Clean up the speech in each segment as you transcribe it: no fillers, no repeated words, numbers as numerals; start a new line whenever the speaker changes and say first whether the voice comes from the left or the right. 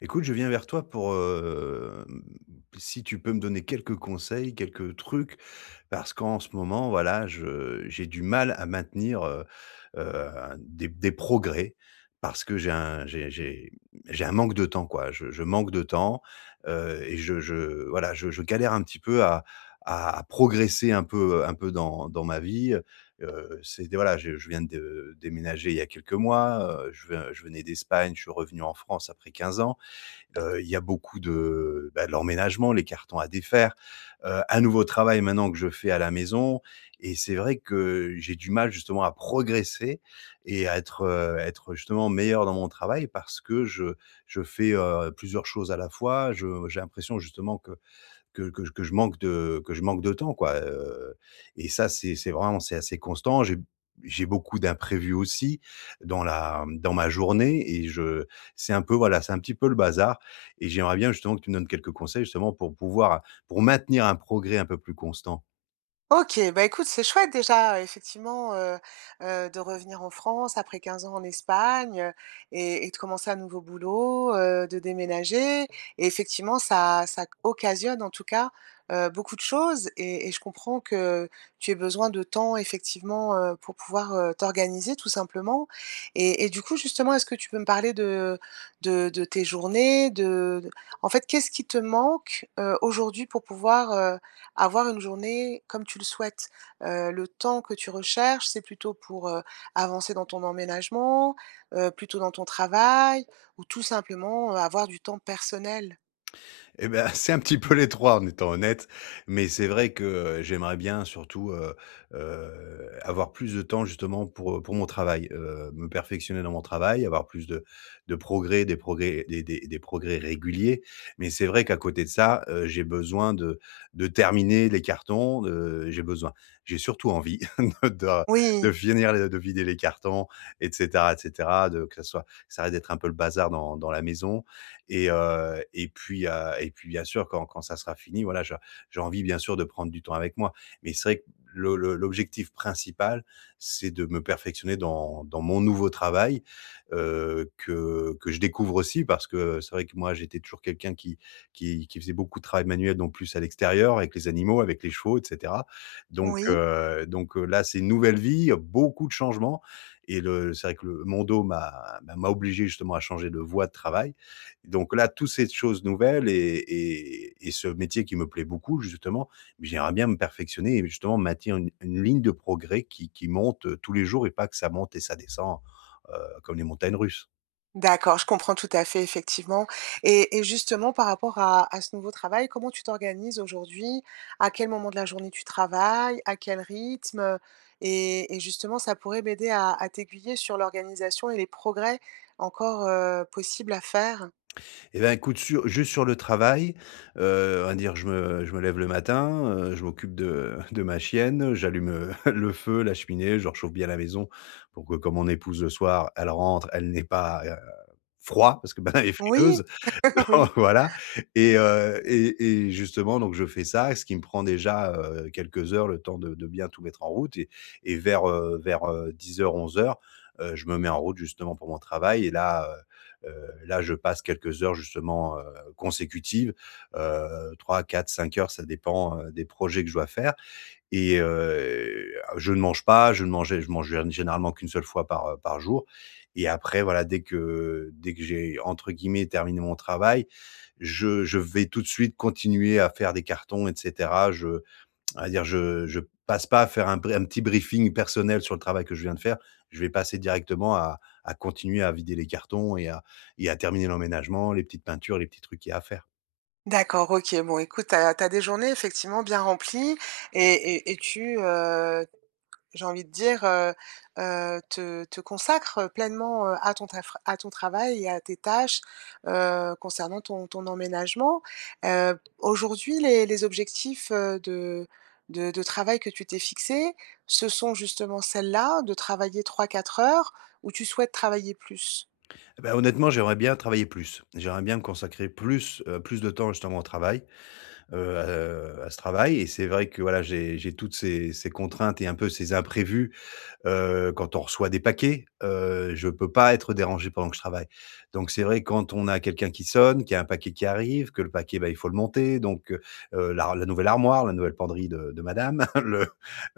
left: Écoute, je viens vers toi pour si tu peux me donner quelques conseils, quelques trucs, parce qu'en ce moment, voilà, j'ai du mal à maintenir des progrès parce que j'ai un manque de temps, quoi. Je manque de temps et voilà, je galère un petit peu à progresser un peu dans ma vie. Voilà, je viens de déménager il y a quelques mois, je venais d'Espagne, je suis revenu en France après 15 ans. Il y a beaucoup bah, de l'emménagement, les cartons à défaire, un nouveau travail maintenant que je fais à la maison, et c'est vrai que j'ai du mal justement à progresser et à être justement meilleur dans mon travail parce que je fais, plusieurs choses à la fois. Je J'ai l'impression justement que je manque de que je manque de temps, quoi. Et ça, c'est assez constant. J'ai beaucoup d'imprévus aussi dans ma journée, et je voilà, c'est un petit peu le bazar, et j'aimerais bien justement que tu me donnes quelques conseils justement pour maintenir un progrès un peu plus constant.
right: OK, bah, écoute, c'est chouette déjà, effectivement, de revenir en France après 15 ans en Espagne, et de commencer un nouveau boulot, de déménager et effectivement ça occasionne en tout cas, beaucoup de choses et je comprends que tu aies besoin de temps effectivement, pour pouvoir, t'organiser tout simplement et du coup justement, est-ce que tu peux me parler de tes journées, en fait, qu'est-ce qui te manque, aujourd'hui pour pouvoir, avoir une journée comme tu le souhaites. Le temps que tu recherches, c'est plutôt pour, avancer dans ton emménagement, plutôt dans ton travail ou tout simplement, avoir du temps personnel?
left: Eh ben, c'est un petit peu les 3 en étant honnête, mais c'est vrai que, j'aimerais bien surtout, avoir plus de temps justement pour mon travail, me perfectionner dans mon travail, avoir plus de progrès, des progrès réguliers. Mais c'est vrai qu'à côté de ça, j'ai besoin de terminer les cartons, j'ai surtout envie de de
right: Oui,
left: de vider les cartons, et cetera, et cetera, de que ça soit que ça arrête d'être un peu le bazar dans la maison. Et, heu, et puis, heu, et puis bien sûr quand ça sera fini, voilà, je j'ai envie bien sûr de prendre du temps avec moi. Mais c'est vrai que le l'objectif principal, c'est de me perfectionner dans mon nouveau travail, que je découvre aussi, parce que c'est vrai que moi j'étais toujours quelqu'un qui faisait beaucoup de travail manuel, donc plus à l'extérieur, avec les animaux, avec les chevaux, et cetera. Donc,
right: oui,
left: heu, donc, heu, là c'est une nouvelle vie, beaucoup de changements, et le c'est vrai que le mon dos m'a bah, m'a obligé justement à changer de voie de travail. Donc là, toutes ces choses nouvelles, et ce métier qui me plaît beaucoup justement, j'aimerais bien me perfectionner, et justement maintenir une ligne de progrès qui monte, tous les jours, et pas que ça monte et ça descend, heu, comme les montagnes russes.
right: d'accord, je comprends tout à fait, effectivement et justement par rapport à ce nouveau travail, comment tu t'organises aujourd'hui? À quel moment de la journée tu travailles? À quel rythme? Et justement, ça pourrait m'aider à t'aiguiller sur l'organisation et les progrès encore, possibles à faire.
left: Eh bien, écoute, sur le travail, on va dire, je me lève le matin, je m'occupe de de ma chienne, j'allume, le feu, la cheminée, je réchauffe bien la maison pour que, comme mon épouse le soir, elle rentre, elle n'ait pas, froid, parce que, ben, elle est
right: Oui,
left: frileuse.
right: oui.
left: Voilà. Et justement, donc je fais ça, ce qui me prend déjà, quelques heures, le temps de bien tout mettre en route, et vers 10:00-11:00, je me mets en route justement pour mon travail. Et là, là je passe quelques heures justement, consécutives, 3-4-5 heures, ça dépend, des projets que je dois faire. Et je ne mange pas, je ne mangeais je mange généralement qu'une seule fois par jour, et après, voilà, dès que j'ai entre guillemets «terminé mon travail», je vais tout de suite continuer à faire des cartons, et cetera. Je On va dire, je passe pas à faire un petit briefing personnel sur le travail que je viens de faire. Je vais passer directement à continuer à vider les cartons, et à terminer l'emménagement, les petites peintures, les petits trucs qu'il y a à faire.
right: D'accord, OK. Bon, écoute, t'as as des journées effectivement bien remplies et et tu, j'ai envie de dire, te te consacres pleinement, à ton taf, à ton travail et à tes tâches, concernant ton emménagement. Aujourd'hui, les objectifs, de travail que tu t'es fixés, ce sont justement celles-là, de travailler 3 4 heures ou tu souhaites travailler plus?
left: Bah, honnêtement, j'aimerais bien travailler plus. J'aimerais bien me consacrer plus de temps justement au travail, heu, à ce travail. Et c'est vrai que, voilà, j'ai toutes ces contraintes, et un peu ces imprévus, quand on reçoit des paquets, je peux pas être dérangé pendant que je travaille. Donc c'est vrai, quand on a quelqu'un qui sonne, qu'il y a un paquet qui arrive, que le paquet, bah, il faut le monter. Donc, la nouvelle armoire, la nouvelle penderie de madame, le,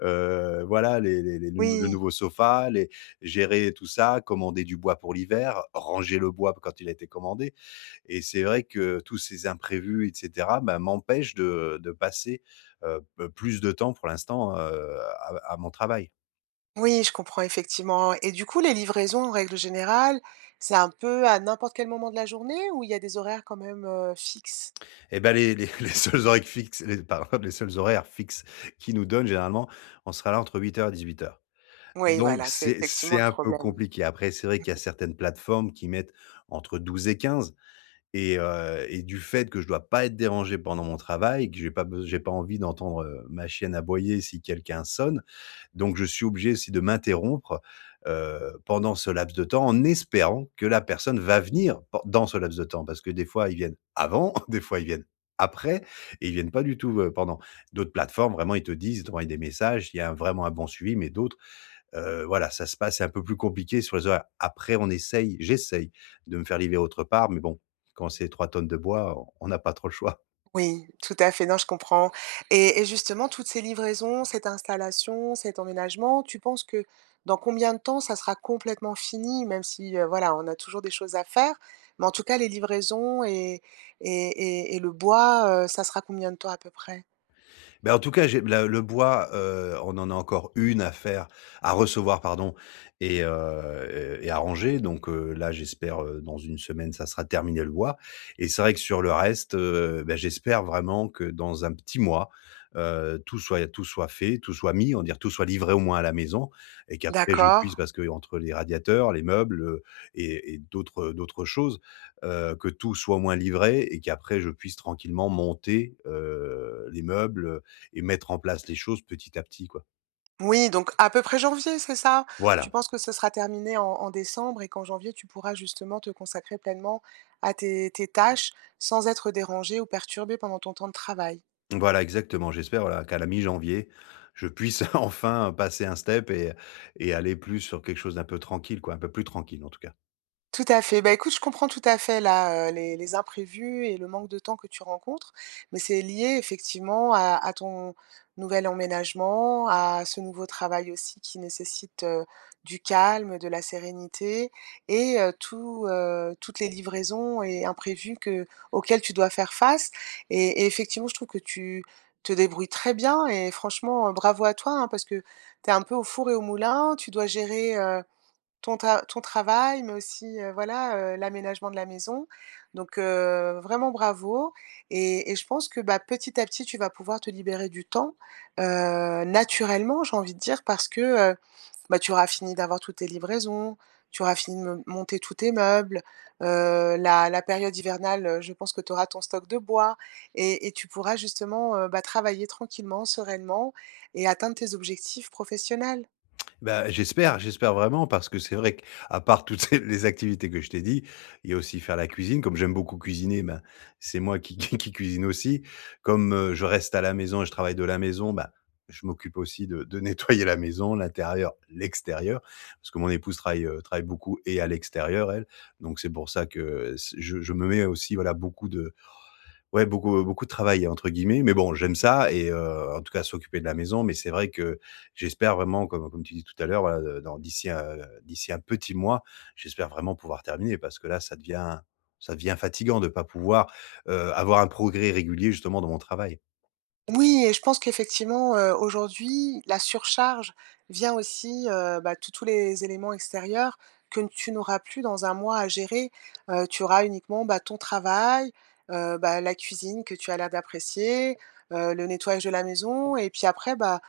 left: voilà, les le
right: Oui.
left: nouveau sofa, les gérer tout ça, commander du bois pour l'hiver, ranger le bois quand il a été commandé. Et c'est vrai que tous ces imprévus, et cetera, bah, m'empêchent de passer, p plus de temps pour l'instant, à mon travail.
right: Oui, je comprends effectivement et du coup, les livraisons, en règle générale, c'est un peu à n'importe quel moment de la journée ou il y a des horaires quand même, fixes?
left: Et ben, les les seuls horaires fixes les pardon, les seuls horaires fixes qui nous donnent généralement, on sera là entre 8 heures et 18 heures.
right: Oui,
left: Donc
right: voilà, c'est effectivement
left: c'est
right: le
left: un peu
right: problème.
left: compliqué. Après, c'est vrai qu'il y a certaines plateformes qui mettent entre 12 et 15. Et du fait que je dois pas être dérangé pendant mon travail, que j'ai pas envie d'entendre, ma chienne aboyer si quelqu'un sonne, donc je suis obligé aussi de m'interrompre, pendant ce laps de temps, en espérant que la personne va venir pen dans ce laps de temps. Parce que des fois, ils viennent avant, des fois ils viennent après, et ils viennent pas du tout, pendant. D'autres plateformes, vraiment, ils te disent, ils t'envoient des messages, il y a vraiment un bon suivi. Mais d'autres, voilà, c'est un peu plus compliqué sur les horaires. Après, on essaye j'essaye de me faire livrer autre part, mais bon, quand c'est 3 tonnes de bois, on n'a pas trop le choix.
right: Oui, tout à fait, non, je comprends et justement toutes ces livraisons, cette installation, cet emménagement, tu penses que dans combien de temps ça sera complètement fini? Même si, voilà, on a toujours des choses à faire, mais en tout cas les livraisons et et le bois, ça sera combien de temps à peu près?
left: Bah, en tout cas, j'ai la le bois, on en a encore une à faire à recevoir, pardon, et à ranger. Donc, là j'espère, dans une semaine, ça sera terminé le bois. Et c'est vrai que sur le reste, bah, j'espère vraiment que dans un petit mois, tout soit fait, tout soit mis, on dire tout soit livré au moins à la maison, et qu'après je
right: D'accord.
left: puisse, parce que entre les radiateurs, les meubles, et d'autres choses, que tout soit au moins livré, et qu'après je puisse tranquillement monter, les meubles, et mettre en place les choses petit à petit, quoi.
right: Oui, donc à peu près janvier, c'est ça? Tu
left: Voilà,
right: penses que ce sera terminé en décembre et qu'en janvier tu pourras justement te consacrer pleinement à tes tâches sans être dérangé ou perturbé pendant ton temps de travail?
left: voilà exactement. J'espère, voilà, qu'à la mi-janvier, je puisse enfin passer un step et aller plus sur quelque chose d'un peu tranquille, quoi, un peu plus tranquille, en tout cas.
right: Tout à fait. Bah, écoute, je comprends tout à fait là, les imprévus et le manque de temps que tu rencontres, mais c'est lié effectivement à ton nouvel emménagement, à ce nouveau travail aussi qui nécessite, du calme, de la sérénité et tout, toutes les livraisons et imprévus que auxquels tu dois faire face et effectivement, je trouve que tu te débrouilles très bien et franchement, bravo à toi, hein, parce que tu es un peu au four et au moulin. Tu dois gérer, ton ta ton travail, mais aussi, voilà, l'aménagement de la maison. Donc, vraiment bravo et je pense que, bah, petit à petit, tu vas pouvoir te libérer du temps, heu, naturellement, j'ai envie de dire, parce que, heu, bah, tu auras fini d'avoir toutes tes livraisons, tu auras fini de me monter tous tes meubles, la période hivernale, je pense que tu auras ton stock de bois et tu pourras justement, bah, travailler tranquillement, sereinement et atteindre tes objectifs professionnels.
left: Bah, j'espère vraiment, parce que c'est vrai qu'à part toutes ces les activités que je t'ai dit, il y a aussi faire la cuisine. Comme j'aime beaucoup cuisiner, ben, c'est moi qui cuisine aussi. Comme, je reste à la maison et je travaille de la maison, ben je m'occupe aussi de nettoyer la maison, l'intérieur, l'extérieur. Parce que mon épouse travaille beaucoup et à l'extérieur, elle. Donc c'est pour ça que, je me mets aussi, voilà, beaucoup de ouais, beaucoup beaucoup de travail, entre guillemets, mais bon, j'aime ça. En tout cas, s'occuper de la maison. Mais c'est vrai que j'espère vraiment, comme tu dis tout à l'heure, voilà, dans d'ici à d'ici un petit mois, j'espère vraiment pouvoir terminer, parce que là, ça devient fatigant de ne pas pouvoir, avoir un progrès régulier justement dans mon travail.
right: Oui et je pense qu'effectivement, aujourd'hui, la surcharge vient aussi, bah, tous les éléments extérieurs que tu n'auras plus dans un mois à gérer. Tu auras uniquement, bah, ton travail, bah, la cuisine que tu as l'air d'apprécier, le nettoyage de la maison et puis après, bah,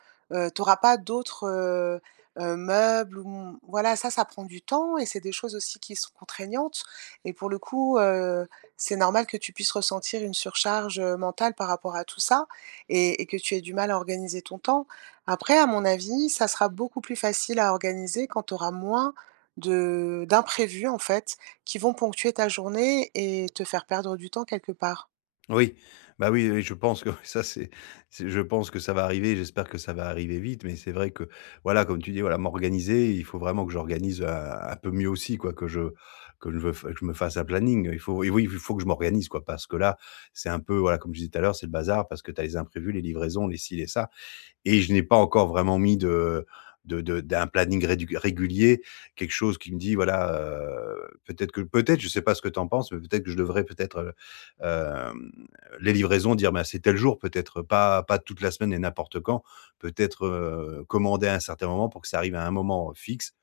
right: tu auras pas d'autres, meubles ou mmh, voilà, ça prend du temps et c'est des choses aussi qui sont contraignantes et pour le coup, c'est normal que tu puisses ressentir une surcharge, mentale par rapport à tout ça et que tu aies du mal à organiser ton temps. Après, à mon avis, ça sera beaucoup plus facile à organiser quand tu auras moins de d'imprévus, en fait, qui vont ponctuer ta journée et te faire perdre du temps quelque part.
left: Oui, bah, oui, oui, je pense que ça c'est je pense que ça va arriver, j'espère que ça va arriver vite. Mais c'est vrai que, voilà, comme tu dis, voilà, m'organiser, il faut vraiment que j'organise, un peu mieux aussi, quoi, que je me fasse un planning. Il faut que je m'organise, quoi, parce que là, c'est un peu, voilà, comme je disais tout à l'heure, c'est le bazar, parce que tu as les imprévus, les livraisons, les ci, les ça, et je n'ai pas encore vraiment mis de d'un planning rédu régulier, quelque chose qui me dit, voilà, peut-être, je sais pas ce que tu en penses, mais peut-être que je devrais peut-être, heu, hem, les livraisons, dire: «Bah, c'est tel jour», peut-être pas toute la semaine et n'importe quand. Peut-être, commander à un certain moment pour que ça arrive à un moment fixe.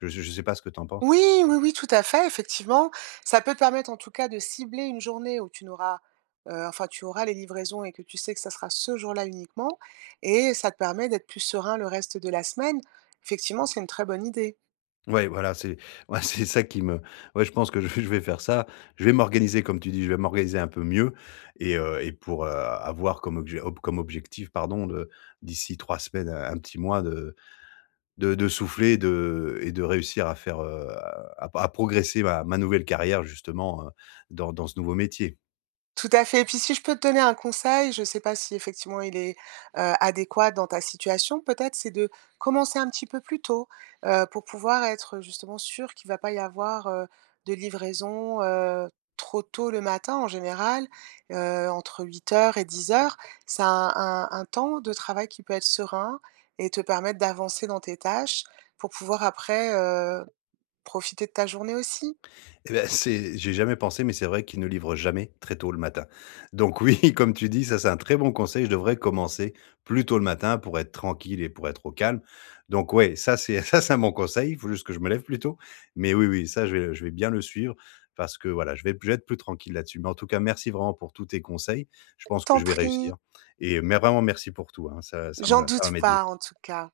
left: Je ne sais pas ce que tu en penses?
right: Oui, oui, oui, tout à fait, effectivement. Ça peut te permettre en tout cas de cibler une journée où tu n'auras, enfin tu auras les livraisons et que tu sais que ça sera ce jour-là uniquement et ça te permet d'être plus serein le reste de la semaine. Effectivement, c'est une très bonne idée.
left: Ouais, voilà, c'est ouais, c'est ça qui me ouais, je pense que je je vais faire ça. Je vais m'organiser comme tu dis, je vais m'organiser un peu mieux, et avoir comme obje ob comme objectif, pardon, de d'ici 3 semaines à un petit mois, de souffler, de réussir à faire, à progresser ma nouvelle carrière justement, dans ce nouveau métier.
right: Tout à fait. Et puis si je peux te donner un conseil, je ne sais pas si effectivement il est, adéquat dans ta situation, peut-être c'est de commencer un petit peu plus tôt, pour pouvoir être justement sûr qu'il ne va pas y avoir, de livraison, trop tôt le matin en général, entre 8 heures et 10 heures. C'est un temps de travail qui peut être serein et te permettre d'avancer dans tes tâches pour pouvoir après, profiter de ta journée aussi.
left: Eh beh, c'est j'ai jamais pensé. Mais c'est vrai qu'ils ne livrent jamais très tôt le matin. Donc oui, comme tu dis, ça, c'est un très bon conseil. Je devrais commencer plus tôt le matin pour être tranquille et pour être au calme. Donc ouais, ça, c'est ça, c'est un bon conseil. Il faut juste que je me lève plus tôt. Mais oui, oui, ça, je vais bien le suivre, parce que, voilà, je vais être plus tranquille là-dessus. Mais en tout cas, merci vraiment pour tous tes conseils. Je pense que
right: T'en
left: je vais
right: prie,
left: réussir, mais vraiment merci pour tout, hein.
right: j'en
left: Ça va
right: doute pas
left: m'aider.
right: en tout cas.